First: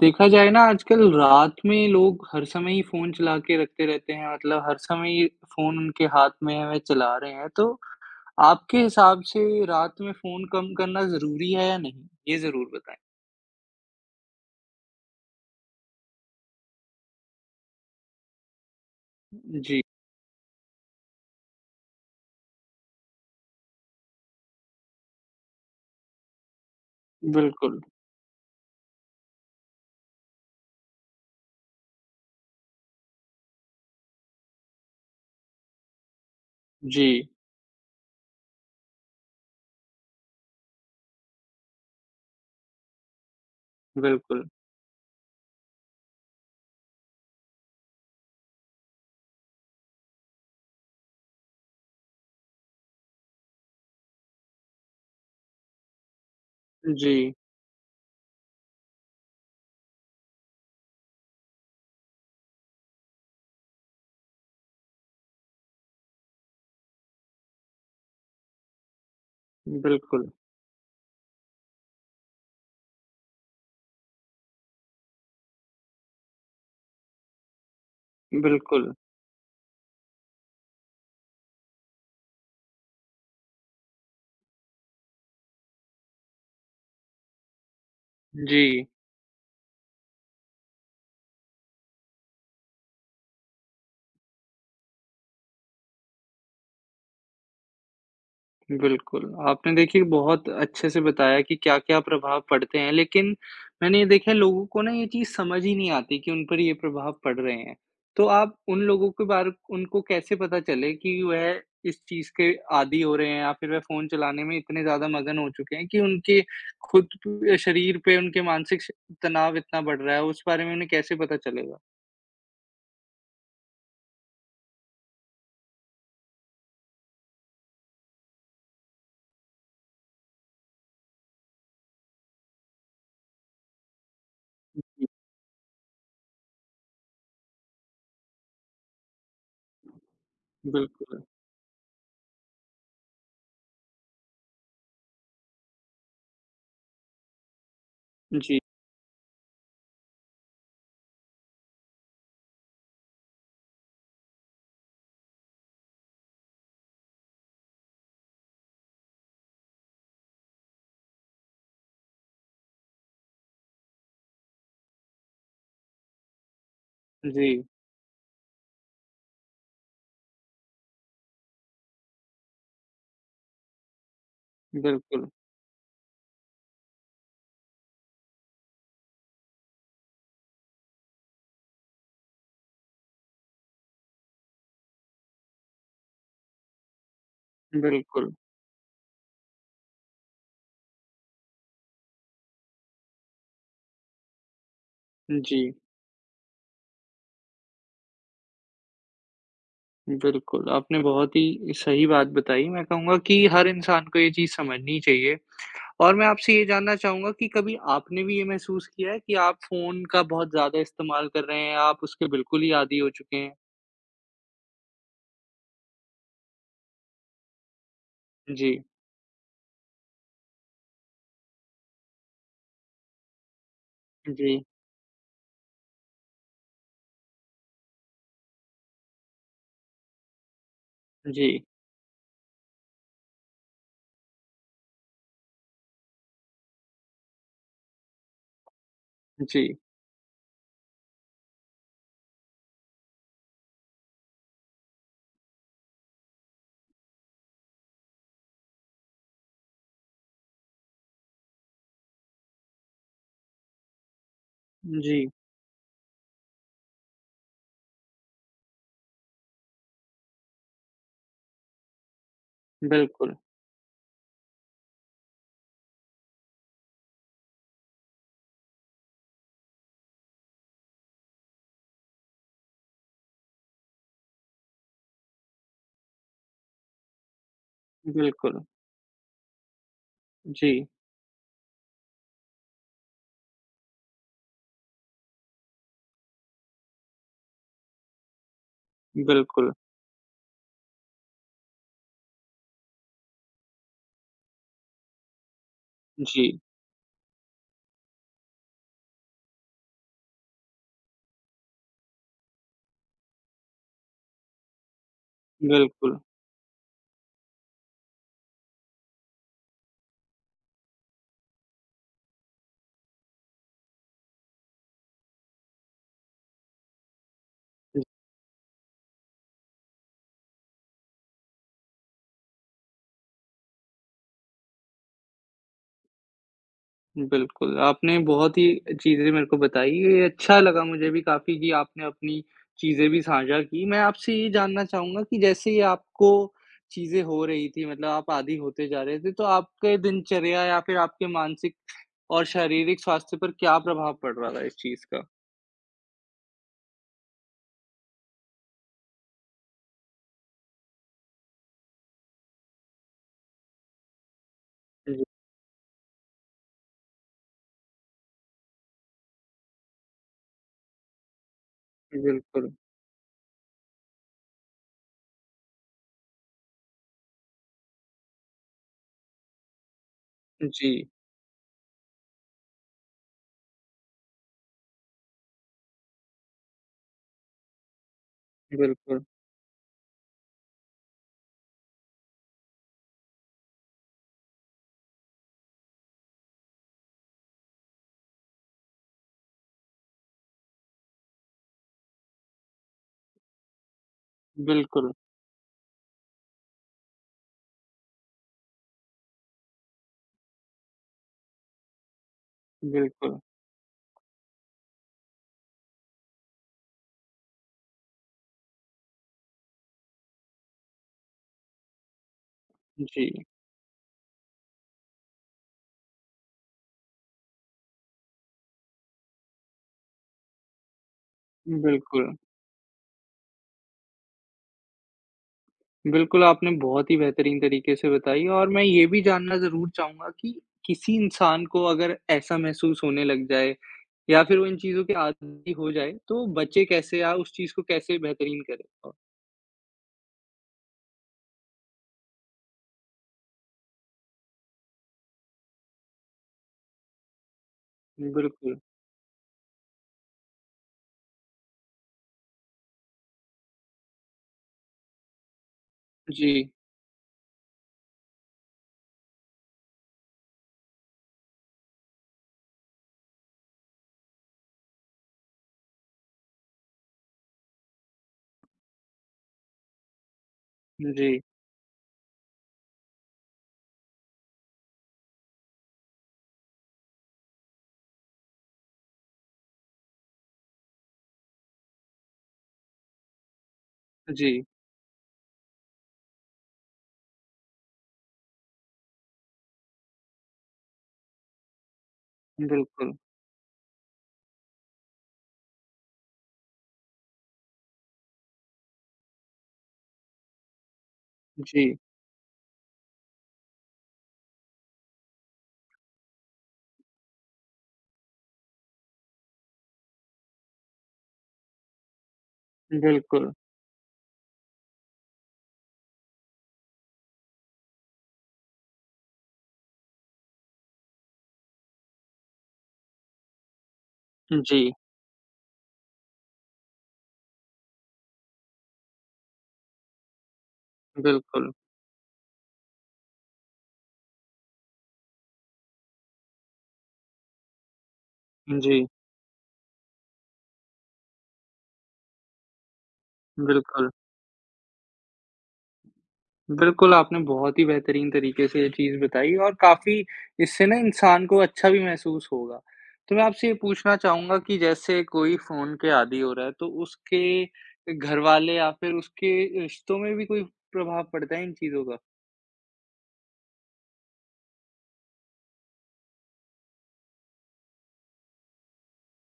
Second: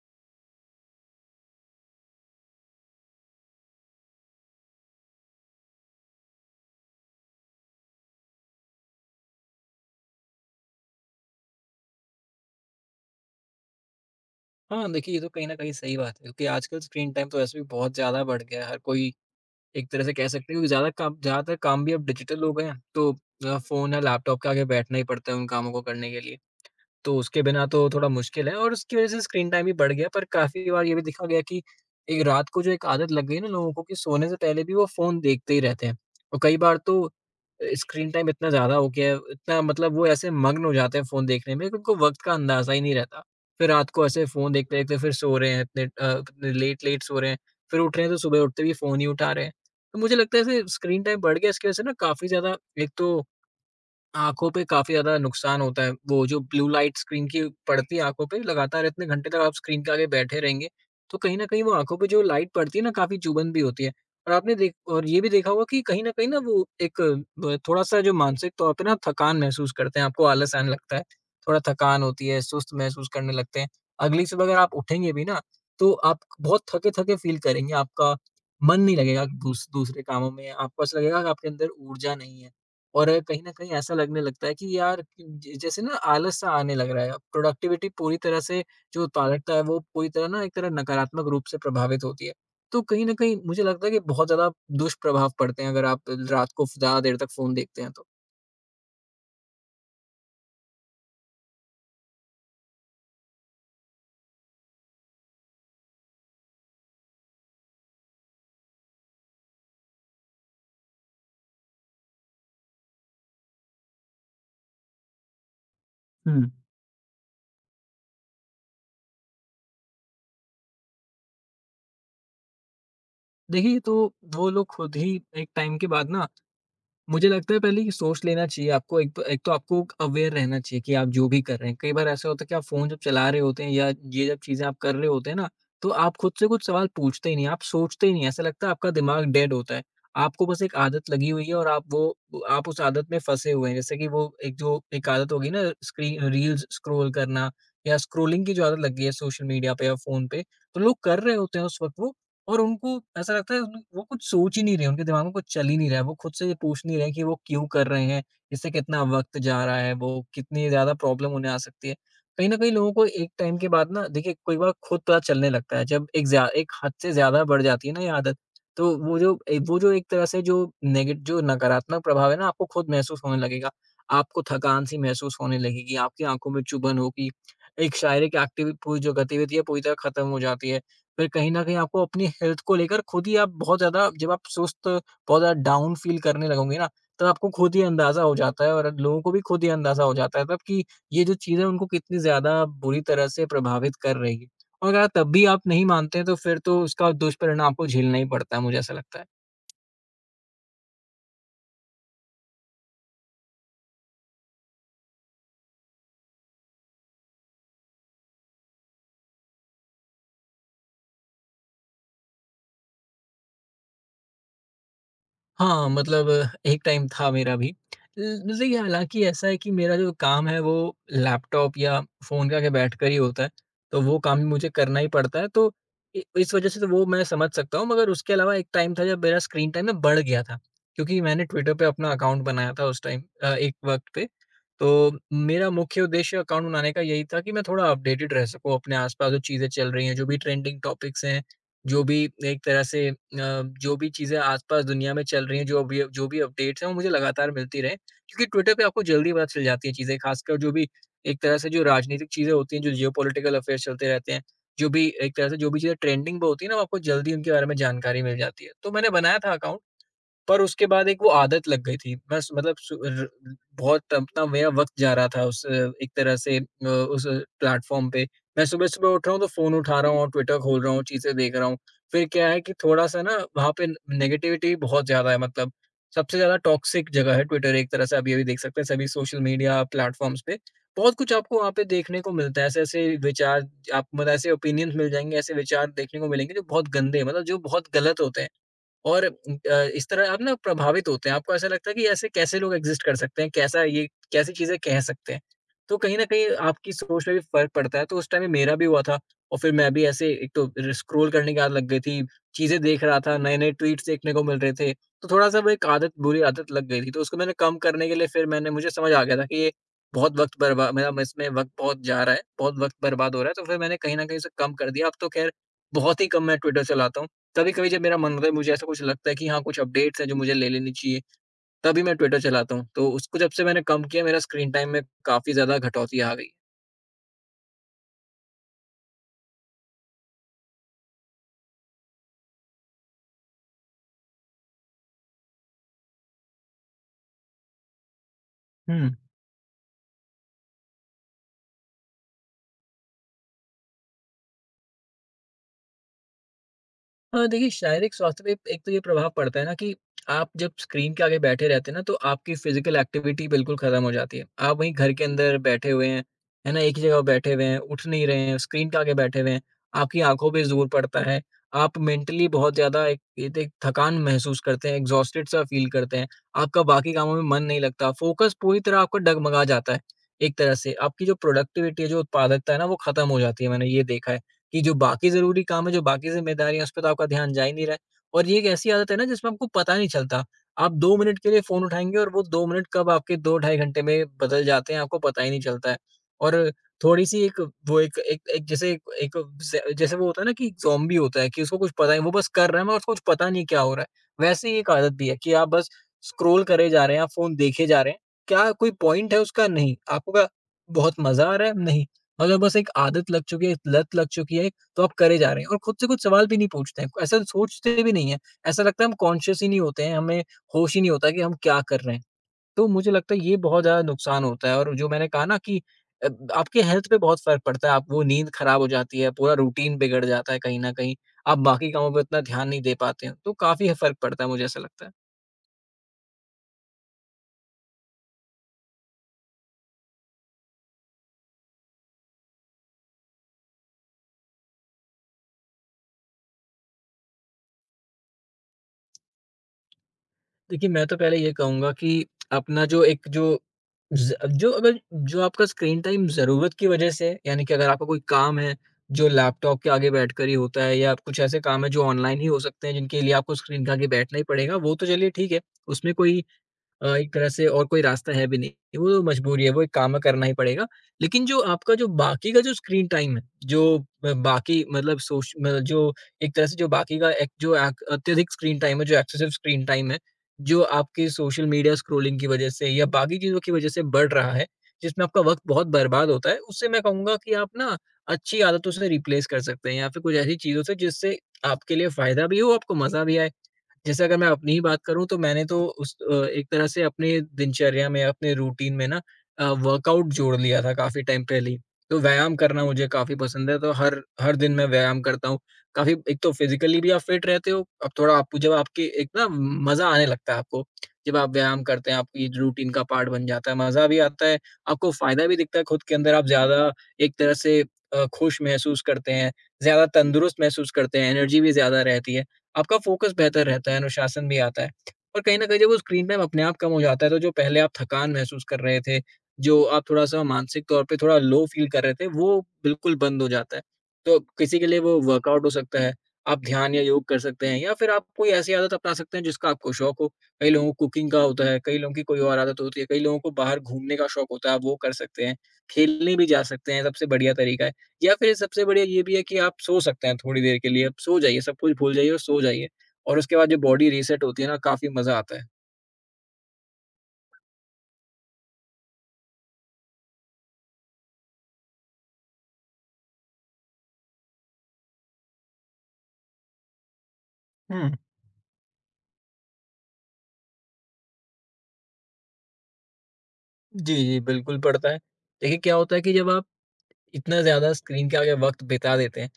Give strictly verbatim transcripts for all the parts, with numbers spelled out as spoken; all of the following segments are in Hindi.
देखा जाए ना आजकल रात में लोग हर समय ही फ़ोन चला के रखते रहते हैं मतलब हर समय ही फ़ोन उनके हाथ में है, वह चला रहे हैं। तो आपके हिसाब से रात में फ़ोन कम करना ज़रूरी है या नहीं? ये ज़रूर बताएँ। हाँ, देखिए ये तो कहीं न कहीं सही बात है क्योंकि आजकल स्क्रीन टाइम तो वैसे भी बहुत ज़्यादा बढ़ गया है। हर कोई जी, एक तरह से कह सकते हैं क्योंकि ज़्यादा काम ज़्यादातर काम भी अब डिजिटल हो गए हैं, तो अ, फ़ोन या लैपटॉप के आगे बैठना ही पड़ता है उन कामों को करने के लिए। तो उसके बिना बिल्कुल। तो थोड़ा मुश्किल है और उसकी वज़ह से स्क्रीन टाइम भी बढ़ गया, पर काफ़ी बार ये भी देखा गया कि एक रात को जो एक आदत लग गई है ना लोगों को कि सोने से पहले भी वो फ़ोन देखते ही रहते हैं। और कई बार तो जी, अ, स्क्रीन टाइम इतना ज़्यादा हो गया है, इतना मतलब वो ऐसे मग्न हो जाते हैं फ़ोन देखने में कि उनको वक़्त का अंदाज़ा ही नहीं रहता। फिर रात को ऐसे बिल्कुल। फ़ोन देखते-देखते फिर सो रहे हैं, इतने अ, लेट-लेट सो रहे हैं, फिर उठ रहे हैं तो सुबह उठते भी फ़ोन ही उठा रहे हैं। तो मुझे लगता है ऐसे स्क्रीन टाइम बढ़ गया, इसकी वज़ह से ना काफ़ी ज़्यादा एक तो आँखों पे काफ़ी ज़्यादा नुकसान होता है। वो जो ब्लू लाइट स्क्रीन जी, की पड़ती है आँखों पे, लगातार इतने घंटे तक आप स्क्रीन के आगे बैठे रहेंगे, तो कहीं न कहीं वो आँखों पे जो लाइट पड़ती है ना, काफ़ी चुभन भी होती है। और आपने देख और ये भी देखा होगा कि कहीं न कहीं ना वो एक ब थोड़ा-सा जो मानसिक तौर पे ना थकान महसूस करते हैं, आपको बिल्कुल, आलस आने लगता है, थोड़ा थकान होती है, सुस्त महसूस करने लगते हैं। अगली सुबह अगर आप उठेंगे भी ना, तो आप बहुत थके-थके फ़ील करेंगे, आपका मन बिल्कुल। नहीं लगेगा दूस दूसरे कामों में, आपको ऐसा लगेगा कि आपके अंदर ऊर्जा नहीं है। और कहीं न कहीं ऐसा लगने लगता है कि यार ज जैसे ना आलस सा आने लग रहा है। प्रोडक्टिविटी पूरी तरह जी। से, जो उत्पादकता है वो पूरी तरह ना एक तरह नकारात्मक रूप से प्रभावित होती है। तो कहीं न कहीं मुझे लगता है कि बहुत ज़्यादा दुष्प्रभाव पड़ते हैं अगर आप रात को ज़्यादा देर तक फ़ोन देखते हैं तो। बिल्कुल, आपने देखिए बहुत अच्छे से बताया कि क्या-क्या प्रभाव पड़ते हैं, लेकिन मैंने ये देखा है लोगों को ना ये चीज़ समझ ही नहीं आती कि उन पर ये प्रभाव पड़ रहे हैं। तो आप उन लोगों के बारे उनको कैसे पता चले कि वह इस चीज़ के आदी हो रहे हैं या फिर वह फ़ोन चलाने में इतने ज़्यादा मगन हो चुके हैं कि उनके हुँ। खुद प शरीर पे उनके मानसिक श तनाव इतना बढ़ रहा है, उस बारे में उन्हें कैसे पता चलेगा? देखिए, तो वो लोग खुद ही एक टाइम के बाद ना, मुझे लगता है पहले ये सोच लेना चाहिए आपको, एक तो एक तो आपको अवेयर रहना चाहिए कि आप जो भी कर रहे हैं। कई बार ऐसा होता है कि आप फ़ोन जब चला रहे होते हैं या ये जब चीज़ें आप कर जी। रहे होते हैं ना, तो आप खुद से कुछ सवाल पूछते ही नहीं, आप सोचते ही नहीं, ऐसा लगता है आपका दिमाग डेड होता है। आपको बस एक आदत बिल्कुल। लगी हुई है और आप वो वो- आप उस आदत में फँसे हुए हैं। जैसे कि वो एक जो एक आदत होगी ना, स्क्रीन रील्स स्क्रॉल करना या स्क्रॉलिंग की जी, जो आदत लग गई है सोशल मीडिया पे या फ़ोन पे, तो लोग कर रहे होते हैं उस वक़्त वो, और उनको ऐसा लगता है उन वो कुछ सोच ही नहीं रहे, उनके दिमाग में कुछ चल ही नहीं रहा है, वो खुद से ये पूछ नहीं रहे कि वो क्यों कर रहे हैं, इससे कितना वक़्त जा रहा है, वो कितनी ज़्यादा प्रॉब्लम उन्हें आ सकती है। कहीं न कहीं लोगों को एक टाइम के बाद ना, देखिए कई बार खुद पता चलने लगता है जब एक ज़्या एक हद से ज़्यादा जी, बढ़ जाती है ना ये आदत, तो वो जो ए वो जो एक तरह से जो नेगे जो नकारात्मक प्रभाव है ना, आपको खुद महसूस होने लगेगा। आपको थकान-सी बिल्कुल, महसूस होने लगेगी, आपकी आँखों में चुभन होगी, एक शारीरिक एक्टिवि पूरी जो गतिविधि है पूरी तरह खत्म हो जाती है। फिर कहीं न कहीं आपको अपनी हेल्थ को लेकर खुद ही, आप बहुत ज़्यादा जब आप सुस्त, बहुत ज़्यादा डाउन फ़ील करने लगोगे ना, तब आपको खुद ही अंदाज़ा बिल्कुल। हो जाता है और लोगों को भी खुद ही अंदाज़ा हो जाता है तब कि ये जो चीज़ है उनको कितनी ज़्यादा बुरी तरह से प्रभावित कर रही है। और अगर तब भी जी। आप नहीं मानते हैं, तो फिर तो उसका दुष्परिणाम आपको झेलना ही पड़ता है, मुझे ऐसा लगता है। बिल्कुल, आपने बहुत ही सही बात बताई। मैं कहूँगा कि हर इंसान को ये चीज़ समझनी चाहिए और मैं आपसे ये जानना चाहूँगा कि कभी आपने भी ये महसूस किया है कि आप फ़ोन का बहुत ज़्यादा इस्तेमाल कर रहे हैं, आप उसके बिल्कुल ही आदी हो चुके हैं? हाँ, मतलब एक टाइम था मेरा भी। ल मुझे जी, ये, हालाँकि ऐसा है कि मेरा जो काम है वो लैपटॉप या फ़ोन के आगे बैठकर ही होता है, तो वो काम भी जी, मुझे करना ही पड़ता है, तो इ इस वज़ह से तो वो मैं समझ सकता हूँ, मगर उसके अलावा एक टाइम था जब मेरा स्क्रीन टाइम ना बढ़ गया था, क्योंकि मैंने जी, ट्विटर पे अपना अकाउंट बनाया था उस टाइम, अ, एक वक़्त पे। तो मेरा मुख्य उद्देश्य अकाउंट बनाने का यही था कि मैं थोड़ा अपडेटेड रह सकूँ, अपने आस-पास जो चीज़ें जी, चल रही हैं, जो भी ट्रेंडिंग टॉपिक्स हैं, जो भी एक तरह से अ, जो भी चीज़ें आस-पास दुनिया में चल रही हैं, जो भी जो भी अपडेट्स हैं, वो मुझे लगातार मिलती रहें। क्योंकि ट्विटर पे आपको जल्दी पता चल जाती हैं चीज़ें, खासकर जो भी एक तरह से जो राजनीतिक चीज़ें होती हैं, जो जियोपॉलिटिकल अफेयर्स चलते रहते हैं, जो भी जी, एक तरह से जो भी चीज़ें ट्रेंडिंग पे होती हैं ना, वो आपको जल्दी उनके बारे में जानकारी मिल जाती है। तो मैंने बनाया था अकाउंट। पर उसके बाद एक वो आदत लग गई थी। बस मतलब सु र बिल्कुल, बहुत अपना मेरा वक़्त जा रहा था उस, अ, एक तरह से अ, उस प्लेटफ़ॉर्म पे। मैं सुबह-सुबह उठ रहा हूँ तो फ़ोन उठा रहा हूँ और ट्विटर खोल रहा हूँ, चीज़ें देख रहा हूँ। फिर क्या है कि थोड़ा-सा ना वहाँ पे नेगेटिविटी बहुत ज़्यादा है, मतलब सबसे ज़्यादा टॉक्सिक जगह है ट्विटर, एक तरह से आप ये भी बिल्कुल, देख सकते हैं सभी सोशल मीडिया प्लेटफ़ॉर्म्स पे। जी, बहुत कुछ आपको वहाँ पे देखने को मिलता है, ऐसे-ऐसे विचार आप मतलब ऐसे ओपिनियंस मिल जाएँगे, ऐसे विचार देखने को मिलेंगे जो बहुत गंदे हैं, मतलब जो बहुत गलत होते हैं। और बिल्कुल, अ, इस तरह आप ना प्रभावित होते हैं। आपको ऐसा लगता है कि ऐसे कैसे लोग एग्ज़िस्ट कर सकते हैं? कैसा ये, कैसी चीज़ें कह सकते हैं? तो कहीं न कहीं जी, आपकी सोच में भी फ़र्क पड़ता है, तो उस टाइम में मेरा भी हुआ था और फिर मैं भी ऐसे एक तो र स्क्रॉल करने की आदत लग गई थी, चीज़ें देख रहा था, नए-नए ट्वीट्स देखने को मिल रहे थे, तो थोड़ा-सा वो एक आदत, बिल्कुल। बुरी आदत लग गई थी। तो उसको मैंने कम करने के लिए फिर मैंने, मुझे समझ आ गया था कि ये बहुत वक़्त बर्बा मेरा म इसमें वक़्त बहुत जा रहा है, बहुत वक़्त बर्बाद हो रहा है, तो फिर मैंने कहीं न कहीं उसे कम कर दिया। अब तो ख़ैर बहुत ही कम मैं ट्विटर चलाता हूँ। कभी-कभी जब मेरा मन होता है, मुझे ऐसा कुछ लगता है कि हाँ, कुछ अपडेट्स हैं जो मुझे ले लेनी चाहिए, तभी मैं ट्विटर चलाता हूँ। तो उसको जब से मैंने कम किया, मेरा स्क्रीन टाइम में काफ़ी ज़्यादा कटौती आ गई। बिल्कुल, आपने बहुत ही चीज़ें मेरे को बताई, ये अच्छा लगा मुझे भी काफ़ी कि आपने अपनी चीज़ें भी साझा की। मैं आपसे ये जानना चाहूँगा कि जैसे ये आपको चीज़ें हो रही थी मतलब आप आदी होते जा हुँ। रहे थे, तो आपके दिनचर्या या फिर आपके मानसिक और शारीरिक स्वास्थ्य पर क्या प्रभाव पड़ रहा था इस चीज़ का? हाँ, देखिए शारीरिक स्वास्थ्य पे एक तो ये प्रभाव पड़ता है ना कि आप जब स्क्रीन के आगे बैठे रहते हैं ना, तो आपकी फिज़िकल एक्टिविटी बिल्कुल ख़त्म हो जाती है। आप वहीं घर जी, के अंदर बैठे हुए हैं, है ना? एक ही जगह बैठे हुए हैं, उठ नहीं रहे हैं, स्क्रीन के आगे बैठे हुए हैं, आपकी आँखों पे ज़ोर पड़ता है। आप मेंटली बिल्कुल। बहुत ज़्यादा एक एक एक थकान महसूस करते हैं, एग्ज़ॉस्टेड सा फ़ील करते हैं। आपका बाकी कामों में मन नहीं लगता, फ़ोकस पूरी तरह आपका डगमगा जाता है, एक तरह से। जी, आपकी जो प्रोडक्टिविटी है, जो उत्पादकता है ना, वो ख़त्म हो जाती है, मैंने ये देखा है। कि जो बाकी ज़रूरी काम है, जो बाकी ज़िम्मेदारियाँ, उस पे तो आपका ध्यान जा ही नहीं रहा है। और ये एक ऐसी आदत है बिल्कुल, ना जिसमें आपको पता नहीं चलता। आप दो मिनट के लिए फ़ोन उठाएँगे और वो दो मिनट कब आपके दो ढाई घंटे में बदल जाते हैं, आपको पता ही नहीं चलता है। और थोड़ी-सी एक वो एक एक एक जैसे एक ज़ जैसे वो होता है ना कि ज़ॉम्बी होता है कि उसको कुछ पता नहीं वो बस कर रहा है, मगर उसको कुछ पता नहीं क्या हो रहा है। वैसे ही एक बिल्कुल, आदत भी है कि आप बस स्क्रॉल करे जा रहे हैं, आप फ़ोन देखे जा रहे हैं। क्या कोई पॉइंट है उसका? नहीं। आपको क्या बहुत मज़ा आ रहा है? नहीं। अगर बस एक आदत बिल्कुल। लग चुकी है, एक लत लग चुकी है, तो आप करे जा रहे हैं और खुद से कुछ सवाल भी नहीं पूछते हैं। ऐसा सोचते भी नहीं है। ऐसा लगता है हम कॉन्शियस ही नहीं होते हैं, हमें होश ही नहीं होता कि हम क्या कर रहे हैं। तो मुझे जी, लगता है ये बहुत ज़्यादा नुकसान होता है और जो मैंने कहा ना कि अ, आपके हेल्थ पे बहुत फ़र्क पड़ता है। आप वो नींद खराब हो जाती है, पूरा रूटीन बिगड़ जाता है कहीं न कहीं। आप बाकी कामों पे बिल्कुल। उतना ध्यान नहीं दे पाते हैं। तो काफ़ी फ़र्क पड़ता है, मुझे ऐसा लगता है। बिल्कुल, आपने बहुत ही बेहतरीन तरीके से बताई और मैं ये भी जानना ज़रूर चाहूँगा कि किसी इंसान को अगर ऐसा महसूस होने लग जाए या फिर वो इन चीज़ों के आदी हो जाए, तो बचे कैसे या उस चीज़ को कैसे बेहतरीन करें? अ, देखिए, मैं तो पहले ये कहूँगा कि अपना जो एक जो ज़ जो अगर जो आपका स्क्रीन टाइम ज़रूरत की वजह से है, यानी कि अगर आपका कोई काम है, बिल्कुल। जो लैपटॉप के आगे बैठकर ही होता है या कुछ ऐसे काम है जो ऑनलाइन ही हो सकते हैं, जिनके लिए आपको स्क्रीन के आगे बैठना ही पड़ेगा, वो तो चलिए ठीक है, उसमें कोई जी, अ, एक तरह से और कोई रास्ता है भी नहीं। वो मजबूरी है, वो एक काम करना ही पड़ेगा। लेकिन जो आपका जो बाकी का जो स्क्रीन टाइम है, जो ब बाकी मतलब सोश म जो एक तरह से जो बाकी का एक जो अ, अत्यधिक स्क्रीन टाइम है, जो एक्सेसिव स्क्रीन टाइम है, जो आपके जी, सोशल मीडिया स्क्रॉलिंग की वजह से या बाकी चीज़ों की वजह से बढ़ रहा है, जिसमें आपका वक़्त बहुत बर्बाद होता है, उससे मैं कहूँगा कि आप ना अच्छी आदतों से रिप्लेस कर सकते हैं या फिर कुछ ऐसी चीज़ों से जिससे आपके लिए फ़ायदा भी हो, आपको मज़ा भी आए। जैसे अगर मैं जी, अपनी ही बात करूँ तो मैंने तो उस अ, एक तरह से अपने दिनचर्या में, अपने रूटीन में ना अ, वर्कआउट जोड़ लिया था काफ़ी टाइम पहले ही। तो व्यायाम करना मुझे बिल्कुल। काफ़ी पसंद है, तो हर हर दिन मैं व्यायाम करता हूँ। काफ़ी एक तो फिज़िकली भी आप फिट रहते हो, अब थोड़ा आपको जब आपकी एक ना मज़ा आने लगता है आपको, जब आप व्यायाम जी, करते हैं, आपकी रूटीन का पार्ट बन जाता है, मज़ा भी आता है, आपको फ़ायदा भी दिखता है खुद के अंदर, आप ज़्यादा एक तरह से अ, खुश महसूस करते हैं, ज़्यादा तंदुरुस्त महसूस करते हैं, एनर्जी भी ज़्यादा रहती है। आपका फ़ोकस बिल्कुल। बेहतर रहता है, अनुशासन भी आता है। और कहीं न कहीं जब वो स्क्रीन टाइम अपने आप कम हो जाता है, तो जो पहले आप थकान महसूस कर रहे थे, जो आप थोड़ा-सा मानसिक तौर पे थोड़ा लो फ़ील कर रहे थे, वो बिल्कुल बंद हो जाता है। तो किसी के जी, लिए वो वर्कआउट हो सकता है, आप ध्यान या योग कर सकते हैं या फिर आप कोई ऐसी आदत अपना सकते हैं जिसका आपको शौक हो। कई लोगों को कुकिंग का होता बिल्कुल। है, कई लोगों की कोई और आदत होती है, कई लोगों को बाहर घूमने का शौक होता है, आप वो कर सकते हैं। खेलने भी जा सकते हैं, सबसे बढ़िया तरीका है। या फिर सबसे बढ़िया जी, ये भी है कि आप सो सकते हैं थोड़ी देर के लिए, आप सो जाइए, सब कुछ भूल जाइए और सो जाइए और उसके बाद जो बॉडी बिल्कुल। रीसेट होती है ना, काफ़ी मज़ा आता है। बिल्कुल, आपने बहुत ही बेहतरीन तरीके से ये चीज़ बताई और काफ़ी इससे ना इंसान को अच्छा भी महसूस होगा। तो मैं आपसे ये पूछना चाहूँगा कि जैसे कोई फ़ोन के आदी हो रहा है, तो हुँ। उसके घरवाले या फिर उसके रिश्तों में भी कोई प्रभाव पड़ता है इन चीज़ों का? जी, जी, बिल्कुल पड़ता है। देखिए, क्या होता है कि जब आप इतना ज़्यादा स्क्रीन के आगे वक़्त बिता देते हैं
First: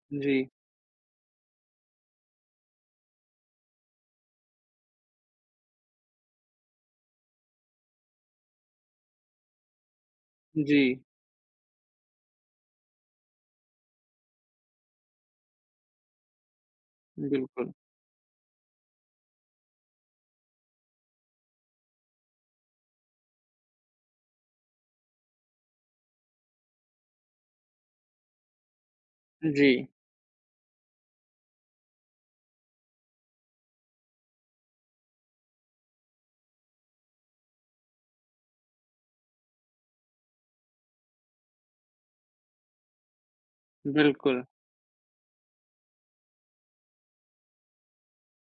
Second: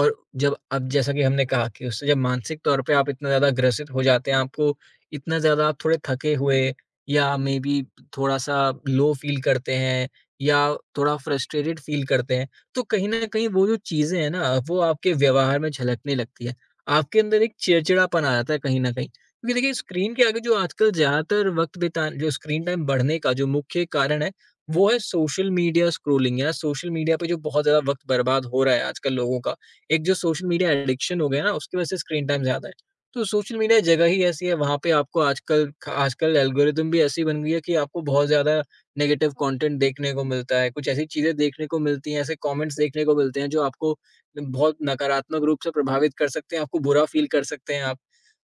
और जी, जब अब जैसा कि हमने कहा कि उससे जब मानसिक तौर पे आप इतना ज़्यादा ग्रसित हो जाते हैं, आपको इतना ज़्यादा आप थोड़े थके हुए या मे बी थोड़ा-सा लो फ़ील करते हैं या जी, थोड़ा फ्रस्ट्रेटेड फ़ील करते हैं, तो कहीं न कहीं वो जो चीज़ें हैं ना, वो आपके व्यवहार में झलकने लगती है। आपके अंदर एक बिल्कुल। चिड़चिड़ापन आ जाता है कहीं न कहीं। क्योंकि देखिए स्क्रीन के आगे जो आजकल ज़्यादातर वक़्त बिता जो स्क्रीन टाइम बढ़ने का जो मुख्य कारण है, वो है सोशल मीडिया स्क्रोलिंग या सोशल मीडिया पे जो बहुत ज़्यादा वक़्त बर्बाद हो रहा है आजकल लोगों का। जी, एक जो सोशल मीडिया एडिक्शन हो गया है ना, उसकी वज़ह से स्क्रीन टाइम ज़्यादा है। तो सोशल मीडिया जगह ही ऐसी है, वहाँ पे आपको आजकल ख आजकल एल्गोरिदम भी ऐसी बन गई है कि आपको बहुत ज़्यादा नेगेटिव कंटेंट देखने को मिलता है। कुछ ऐसी चीज़ें देखने को मिलती हैं, ऐसे कमेंट्स देखने को मिलते हैं जो आपको बिल्कुल। बहुत नकारात्मक रूप से प्रभावित कर सकते हैं, आपको बुरा फ़ील कर सकते हैं आप।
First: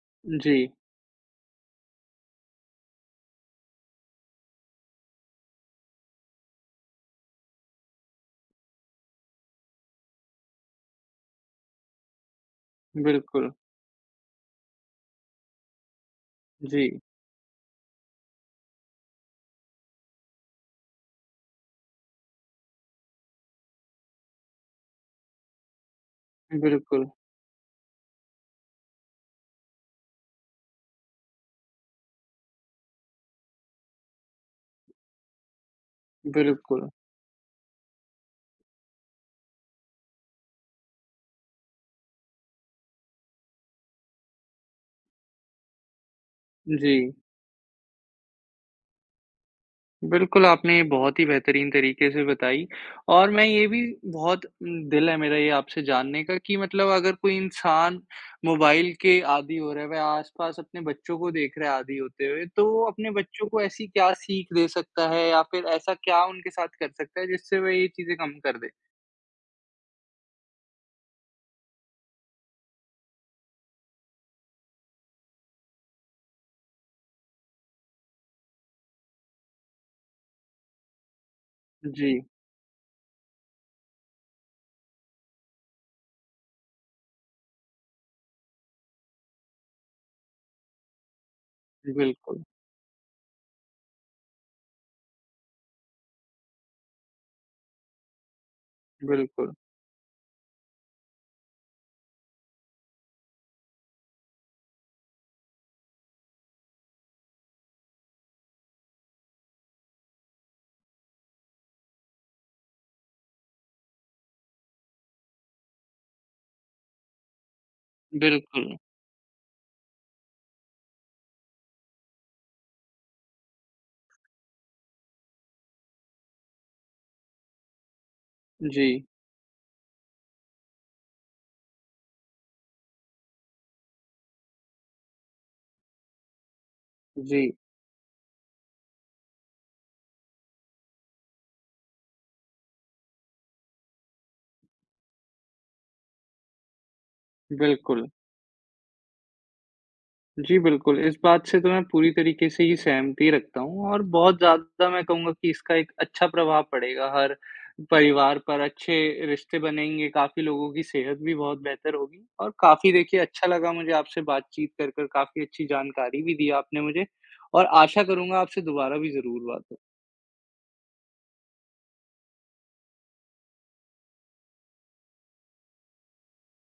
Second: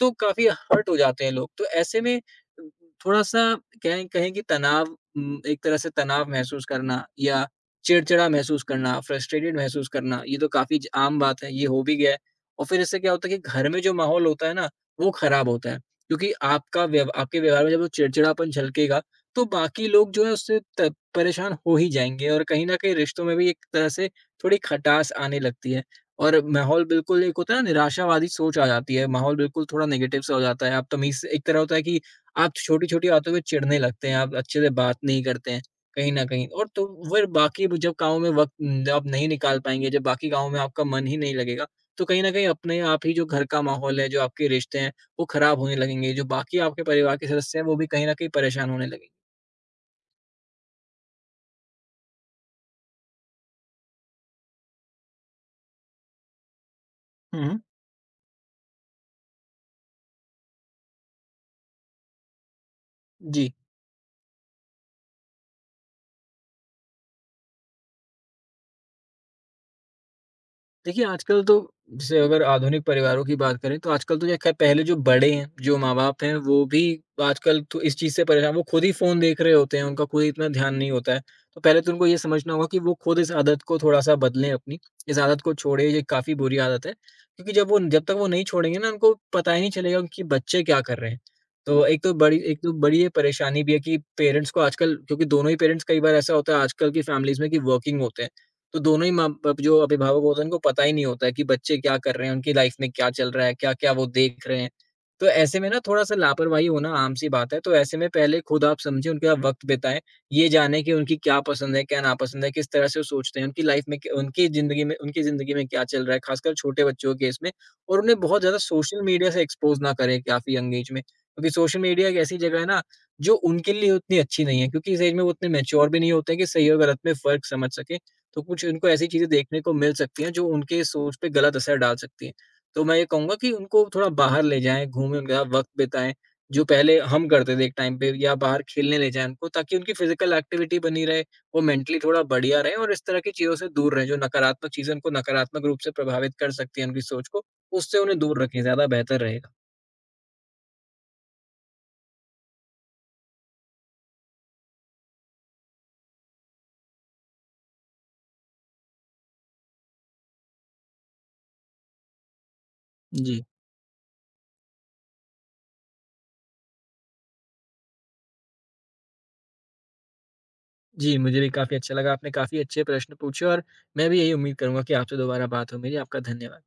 तो काफ़ी जी, हर्ट हो जाते हैं लोग। तो ऐसे में थोड़ा-सा कहें कहें कि तनाव उम, एक तरह से तनाव महसूस करना या चिड़चिड़ा महसूस करना, फ्रस्ट्रेटेड महसूस करना, ये तो काफ़ी ज आम बात है, ये हो भी गया है। और फिर इससे क्या होता है बिल्कुल। कि घर में जो माहौल होता है ना, वो ख़राब होता है। क्योंकि जी, आपका व्यव आपके व्यवहार में जब वो चिड़चिड़ापन झलकेगा, तो बाकी लोग जो है उससे त परेशान हो ही जाएँगे और कहीं न कहीं रिश्तों में भी एक तरह से थोड़ी खटास आने लगती है। और माहौल बिल्कुल, बिल्कुल एक होता है ना निराशावादी सोच आ जाती है, माहौल बिल्कुल थोड़ा नेगेटिव सा हो जाता है। आप तमीज़ से एक तरह होता है कि आप छोटी-छोटी बातों पे चिढ़ने लगते हैं, आप अच्छे से बात नहीं करते हैं, कहीं न कहीं और तो बिल्कुल। फिर बाकी वो जब कामों में वक़्त जब आप नहीं निकाल पाएँगे, जब बाकी कामों में आपका मन ही नहीं लगेगा, तो कहीं न कहीं अपने आप ही जो घर का माहौल है, जो आपके रिश्ते हैं, वो खराब होने लगेंगे, जो बाकी आपके जी। परिवार के सदस्य हैं, वो भी कहीं न कहीं परेशान होने लगेंगे। बिल्कुल, आपने ये बहुत ही बेहतरीन तरीके से बताई और मैं ये भी बहुत उम, दिल है मेरा ये आपसे जानने का कि मतलब अगर कोई हुँ, हुँ। इंसान मोबाइल के आदी हो रहा है, वह आस-पास अपने बच्चों को देख रहा है आदी होते हुए, तो वो अपने बच्चों जी। को ऐसी क्या सीख दे सकता है या फिर ऐसा क्या उनके साथ कर सकता है जिससे वह ये चीज़ें कम कर दे? देखिए, आजकल तो जैसे अगर आधुनिक परिवारों की बात करें, तो आजकल तो ये खैर पहले जो बड़े हैं, जो माँ-बाप हैं, वो भी आजकल तो इस चीज़ से परेशान वो खुद ही फ़ोन देख रहे होते हैं, उनका खुद ही इतना ध्यान नहीं होता है। तो पहले तो उनको ये जी, समझना होगा कि वो खुद इस आदत को थोड़ा-सा बदलें अपनी, इस आदत को छोड़ें, ये काफ़ी बुरी आदत है। क्योंकि जब वो जब तक वो नहीं छोड़ेंगे ना, उनको पता ही नहीं चलेगा कि बच्चे क्या कर रहे हैं। तो एक तो बड़ी बिल्कुल, एक तो बड़ी ये परेशानी भी है कि पेरेंट्स को आजकल क्योंकि दोनों ही पेरेंट्स कई बार ऐसा होता है आजकल की फैमिलीज़ में कि वर्किंग होते हैं। तो दोनों ही माँ बिल्कुल, बाप जो अभिभावक होते हैं उनको पता ही नहीं होता है कि बच्चे क्या कर रहे हैं, उनकी लाइफ में क्या चल रहा है, क्या-क्या वो देख रहे हैं। तो ऐसे में ना थोड़ा-सा लापरवाही होना आम सी बात है, तो ऐसे में पहले खुद आप समझें, उनके साथ वक़्त बिताएँ, ये जानें कि उनकी क्या पसंद है, क्या नापसंद है, किस तरह से वो सोचते हैं, उनकी लाइफ में क्या उनकी ज़िंदगी में उनकी ज़िंदगी में क्या चल रहा है, ख़ासकर छोटे बच्चों के केस में और उन्हें बहुत ज़्यादा बिल्कुल। सोशल मीडिया से एक्सपोज़ ना करें काफ़ी यंग एज में। क्योंकि सोशल मीडिया एक ऐसी जगह है ना, जो उनके लिए उतनी अच्छी नहीं है क्योंकि इस एज में वो उतने मैच्योर भी नहीं होते हैं कि सही और गलत में फ़र्क समझ सकें। तो कुछ जी, उनको ऐसी चीज़ें देखने को मिल सकती हैं जो उनके सोच पे गलत असर डाल सकती हैं। तो मैं ये कहूँगा कि उनको थोड़ा बाहर ले जाएँ, घूमें, उनके साथ वक़्त बिताएँ, जो पहले हम जी, करते थे एक टाइम पे या बाहर खेलने ले जाएँ उनको ताकि उनकी फ़िज़िकल एक्टिविटी बनी रहे, वो मेंटली थोड़ा बढ़िया रहें और इस तरह की चीज़ों से दूर रहें, जो नकारात्मक चीज़ें उनको नकारात्मक रूप से प्रभावित कर सकती हैं उनकी सोच को, उससे बिल्कुल। उन्हें दूर रखें, ज़्यादा बेहतर रहेगा। जी, बिल्कुल, इस बात से तो मैं पूरी तरीके से ही सहमति रखता हूँ और बहुत ज़्यादा मैं कहूँगा कि इसका एक अच्छा प्रभाव पड़ेगा हर परिवार पर, अच्छे रिश्ते बनेंगे, काफ़ी लोगों की सेहत भी बहुत बेहतर होगी और काफ़ी देखिए जी। अच्छा लगा मुझे आपसे बातचीत कर, कर काफ़ी अच्छी जानकारी भी दी आपने मुझे और आशा करूँगा आपसे दोबारा भी ज़रूर बात हो। जी, मुझे भी काफ़ी अच्छा लगा, आपने काफ़ी अच्छे प्रश्न पूछे और मैं भी यही उम्मीद करूँगा कि आपसे दोबारा बात हो मेरी। आपका धन्यवाद।